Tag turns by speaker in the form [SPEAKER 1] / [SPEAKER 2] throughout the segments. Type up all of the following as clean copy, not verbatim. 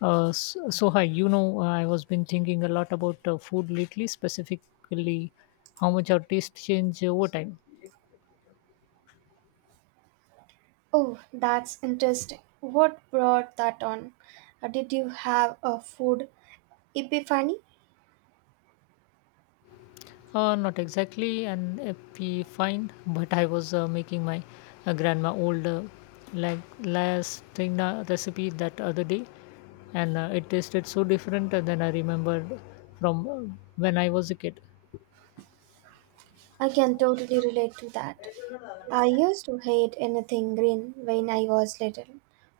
[SPEAKER 1] So hi, I was been thinking a lot about food lately, specifically how much our taste change over time.
[SPEAKER 2] Oh, that's interesting. What brought that on? Did you have a food epiphany?
[SPEAKER 1] Not exactly an epi find, but I was making my grandma old like lasagna recipe that other day, and it tasted so different than I remembered from when I was a kid.
[SPEAKER 2] I can totally relate to that. I used to hate anything green when I was little.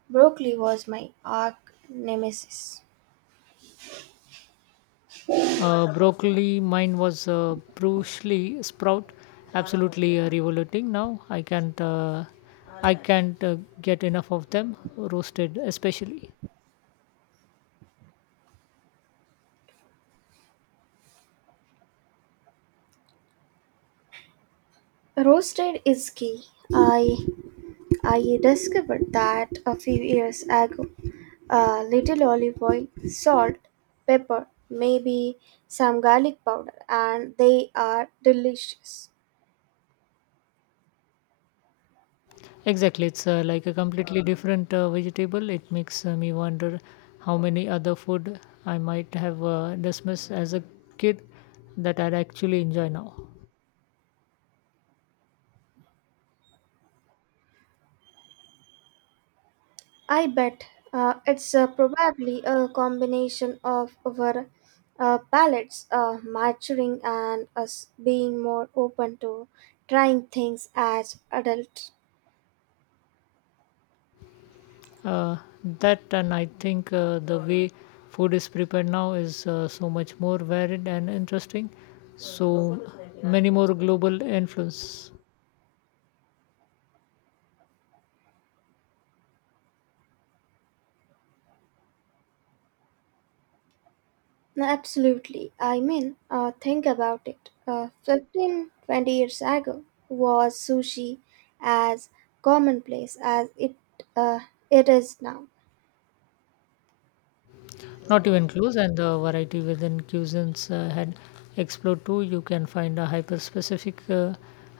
[SPEAKER 2] Broccoli was my arch nemesis.
[SPEAKER 1] Broccoli, mine was Bruce Lee sprout, absolutely revolting. Now I can't get enough of them roasted, especially.
[SPEAKER 2] Roasted is key. I I discovered that a few years ago. A little olive oil, salt, pepper, maybe some garlic powder, and they are delicious.
[SPEAKER 1] Exactly, it's like a completely different vegetable. It makes me wonder how many other food I might have dismissed as a kid that I'd actually enjoy now.
[SPEAKER 2] I bet it's probably a combination of our palates maturing and us being more open to trying things as adults.
[SPEAKER 1] uh, that and I think the way food is prepared now is so much more varied and interesting, so many more global influence.
[SPEAKER 2] No, absolutely. I mean, think about it. 15, 20 years ago, was sushi as commonplace as uh, it is now.
[SPEAKER 1] Not even close, and the variety within cuisines had explored too. You can find a hyper specific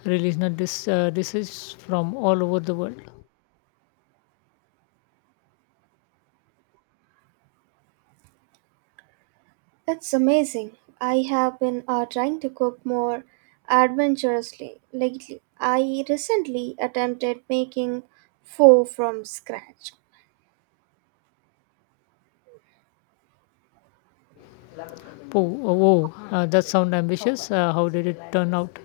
[SPEAKER 1] regional dishes from all over the world.
[SPEAKER 2] It's amazing. I have been trying to cook more adventurously lately. I recently attempted making pho from scratch.
[SPEAKER 1] Oh, oh, wow, that sound ambitious. How did it turn out?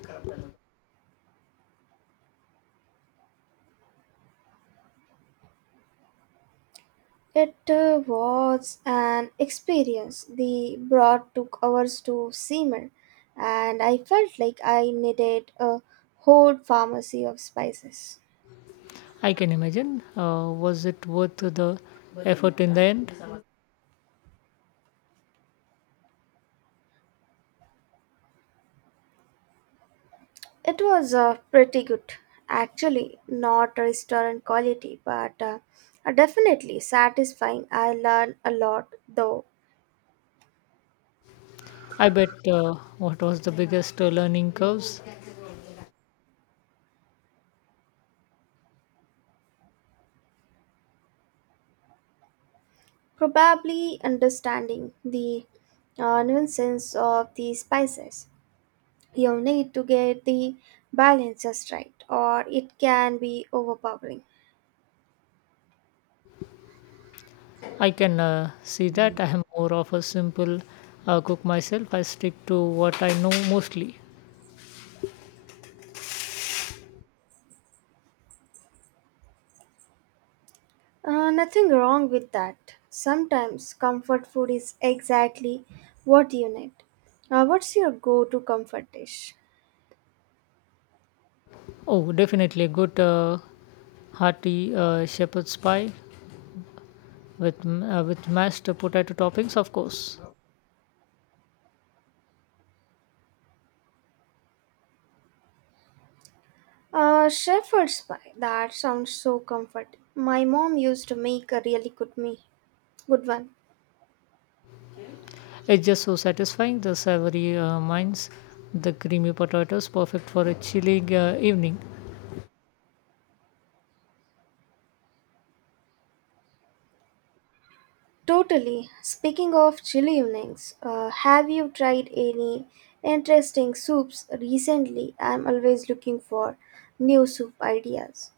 [SPEAKER 2] It was an experience. The broth took hours to simmer, and I felt like I needed a whole pharmacy of spices.
[SPEAKER 1] I can imagine. Was it worth the effort in the end?
[SPEAKER 2] It was pretty good, actually. Not restaurant quality, but definitely satisfying. I learned a lot, though.
[SPEAKER 1] I bet. What was the biggest learning curves?
[SPEAKER 2] Probably understanding the nuances of the spices. You need to get the balance just right, or it can be overpowering.
[SPEAKER 1] I can see that I am more of a simple cook myself. I stick to what I know mostly.
[SPEAKER 2] Nothing wrong with that. Sometimes comfort food is exactly what you need. What's your go to comfort dish?
[SPEAKER 1] Oh, definitely a good hearty shepherd's pie with with mashed potato toppings, of course.
[SPEAKER 2] Shepherd's pie. That sounds so comforting. My mom used to make a really good me, good one.
[SPEAKER 1] It's just so satisfying. The savory minds, the creamy potatoes, perfect for a chilly evening.
[SPEAKER 2] Totally. Speaking of chilly evenings, have you tried any interesting soups recently? I'm always looking for new soup ideas.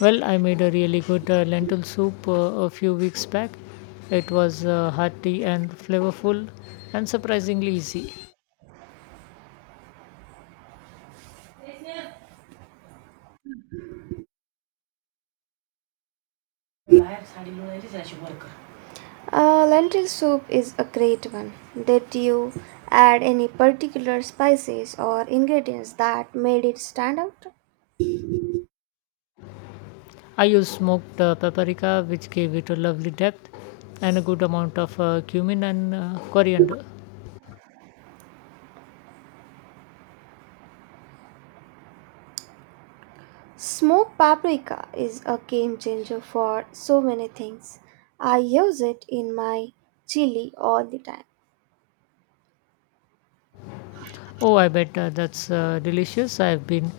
[SPEAKER 1] Well, I made a really good lentil soup a few weeks back. It was hearty and flavorful and surprisingly easy.
[SPEAKER 2] Uh, Lentil soup is a great one. Did you add any particular spices or ingredients that made it stand out?
[SPEAKER 1] I used smoked paprika, which gave it a lovely depth, and a good amount of cumin and coriander.
[SPEAKER 2] Smoked paprika is a game changer for so many things. I use it in my chili all the time.
[SPEAKER 1] Oh, I bet that's delicious. I've been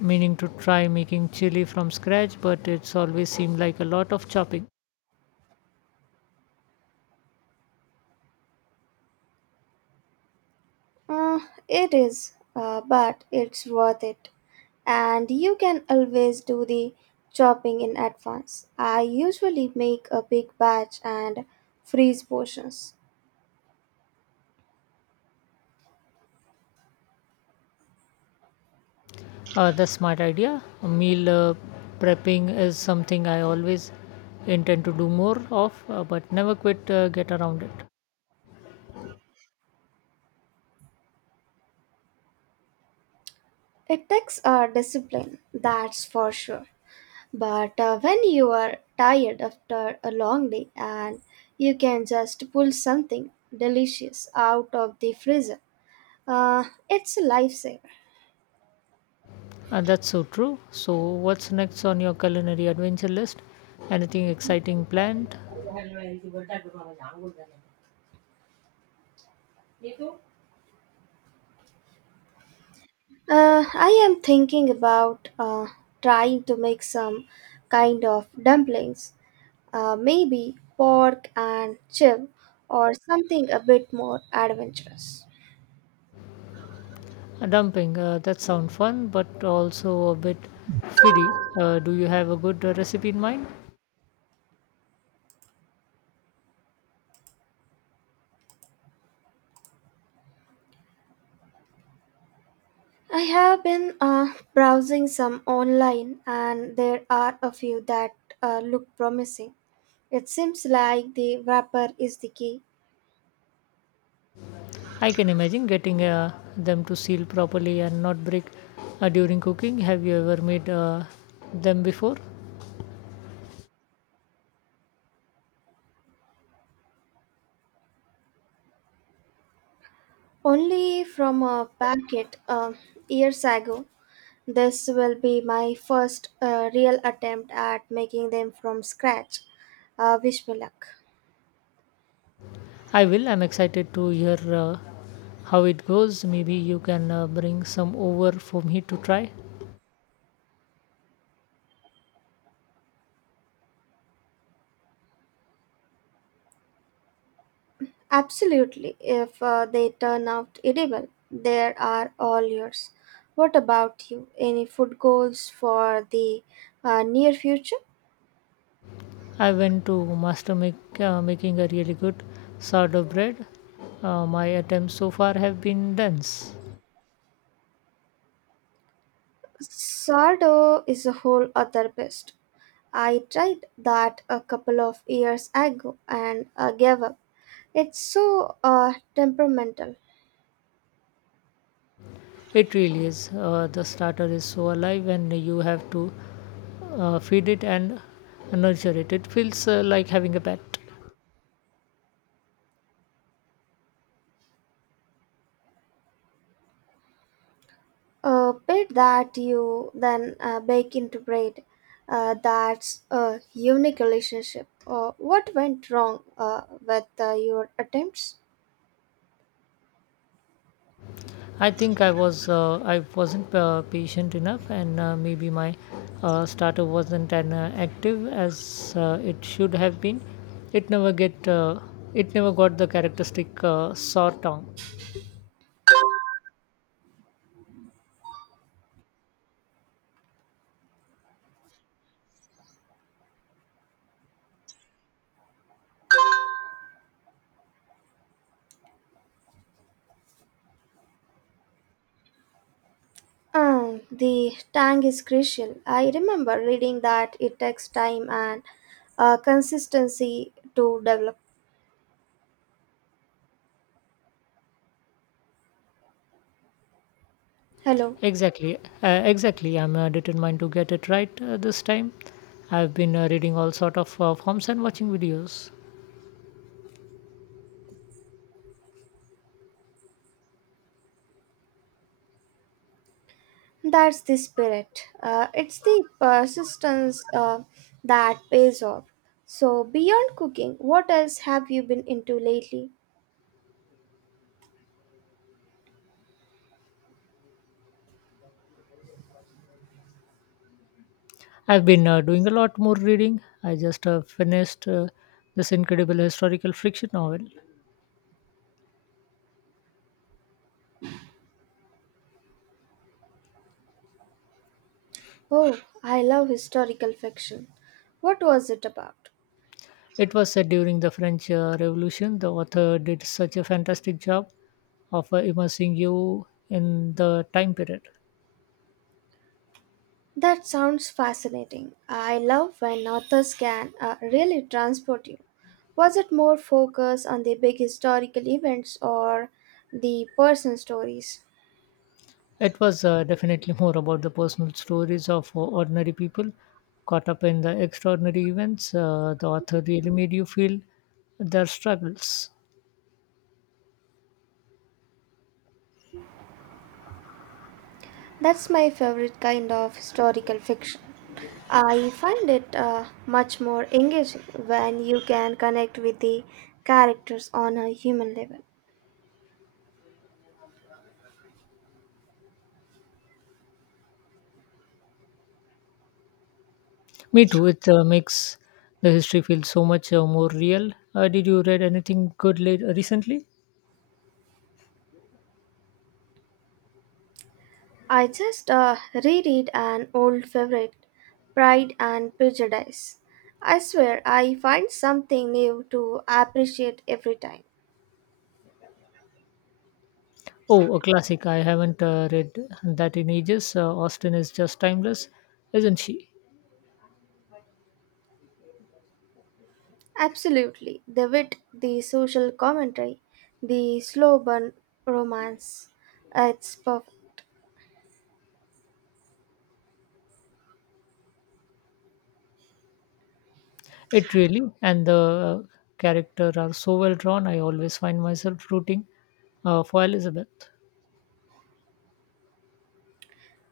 [SPEAKER 1] meaning to try making chili from scratch, but it's always seemed like a lot of chopping.
[SPEAKER 2] Uh, it is, but it's worth it. And you can always do the chopping in advance. I usually make a big batch and freeze portions.
[SPEAKER 1] That's smart idea. Meal prepping is something I always intend to do more of, but never quite get around it.
[SPEAKER 2] It takes a discipline, that's for sure. But when you are tired after a long day and you can just pull something delicious out of the freezer, uh, it's a lifesaver.
[SPEAKER 1] And that's so true. So, what's next on your culinary adventure list? Anything exciting planned?
[SPEAKER 2] I am thinking about trying to make some kind of dumplings, maybe pork and chip or something a bit more adventurous.
[SPEAKER 1] Dumping. That sounds fun, but also a bit fiddly. Do you have a good recipe in mind?
[SPEAKER 2] I have been browsing some online, and there are a few that look promising. It seems like the wrapper is the key.
[SPEAKER 1] I can imagine getting them to seal properly and not break during cooking. Have you ever made them before?
[SPEAKER 2] Only from a packet years ago, this will be my first real attempt at making them from scratch. Wish me luck.
[SPEAKER 1] I will. I'm excited to hear how it goes. Maybe you can bring some over for me to try.
[SPEAKER 2] Absolutely, if they turn out edible, there are all yours. What about you? Any food goals for the near future?
[SPEAKER 1] I went to master make, making a really good sourdough bread. My attempts so far have been dense.
[SPEAKER 2] Sourdough is a whole other beast. I tried that a couple of years ago and gave up. It's so temperamental.
[SPEAKER 1] It really is. The starter is so alive, and you have to feed it and nurture it. It feels like having a pet.
[SPEAKER 2] A bit that you then bake into bread. That's a unique relationship. What went wrong with your attempts?
[SPEAKER 1] I think I wasn't patient enough, and maybe my starter wasn't as active as it should have been. It never get uh, it never got the characteristic sore tongue.
[SPEAKER 2] The tang is crucial. I remember reading that it takes time and consistency to develop. Hello.
[SPEAKER 1] Exactly, exactly. I'm determined to get it right this time. I've been reading all sort of forms and watching videos.
[SPEAKER 2] That's the spirit. It's the persistence that pays off. So, beyond cooking, what else have you been into lately?
[SPEAKER 1] I've been doing a lot more reading. I just finished this incredible historical fiction novel.
[SPEAKER 2] Oh, I love historical fiction. What was it about?
[SPEAKER 1] It was set during the French Revolution. The author did such a fantastic job of immersing you in the time period.
[SPEAKER 2] That sounds fascinating. I love when authors can really transport you. Was it more focused on the big historical events or the personal stories?
[SPEAKER 1] It was definitely more about the personal stories of ordinary people caught up in the extraordinary events. The author really made you feel their struggles.
[SPEAKER 2] That's my favorite kind of historical fiction. I find it much more engaging when you can connect with the characters on a human level.
[SPEAKER 1] Me too. It makes the history feel so much more real. Did you read anything good late recently?
[SPEAKER 2] I just reread an old favorite, Pride and Prejudice. I swear I find something new to appreciate every time.
[SPEAKER 1] Oh, a classic. I haven't read that in ages. Austin is just timeless, isn't she?
[SPEAKER 2] Absolutely, the wit, the social commentary, the slow burn romance. It's perfect.
[SPEAKER 1] It really, and the character are so well drawn. I always find myself rooting for Elizabeth.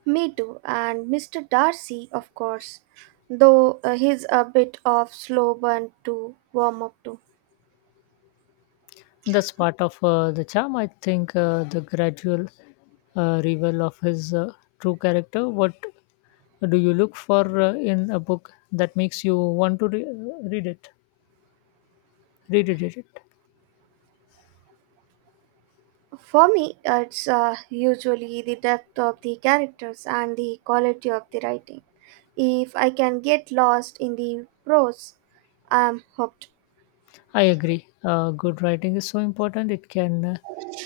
[SPEAKER 2] Me too, and Mr. Darcy, of course, though he's a bit of slow burn to warm up to.
[SPEAKER 1] That's part of the charm, I think. The gradual reveal of his true character. What do you look for in a book that makes you want to read it.
[SPEAKER 2] For me, it's usually the depth of the characters and the quality of the writing. If I can get lost in the prose, I'm hooked.
[SPEAKER 1] I agree. Good writing is so important. It can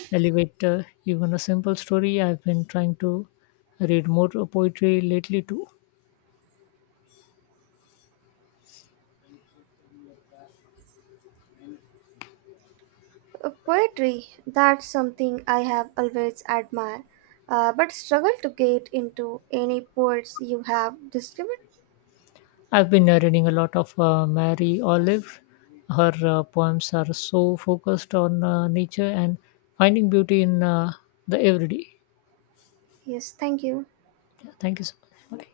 [SPEAKER 1] elevate even a simple story. I've been trying to read more poetry lately too.
[SPEAKER 2] Poetry, that's something I have always admired, but struggle to get into any poets you have discovered.
[SPEAKER 1] I've been reading a lot of Mary Olive. Her poems are so focused on nature and finding beauty in the everyday.
[SPEAKER 2] Yes, thank you.
[SPEAKER 1] Thank you so much. Bye.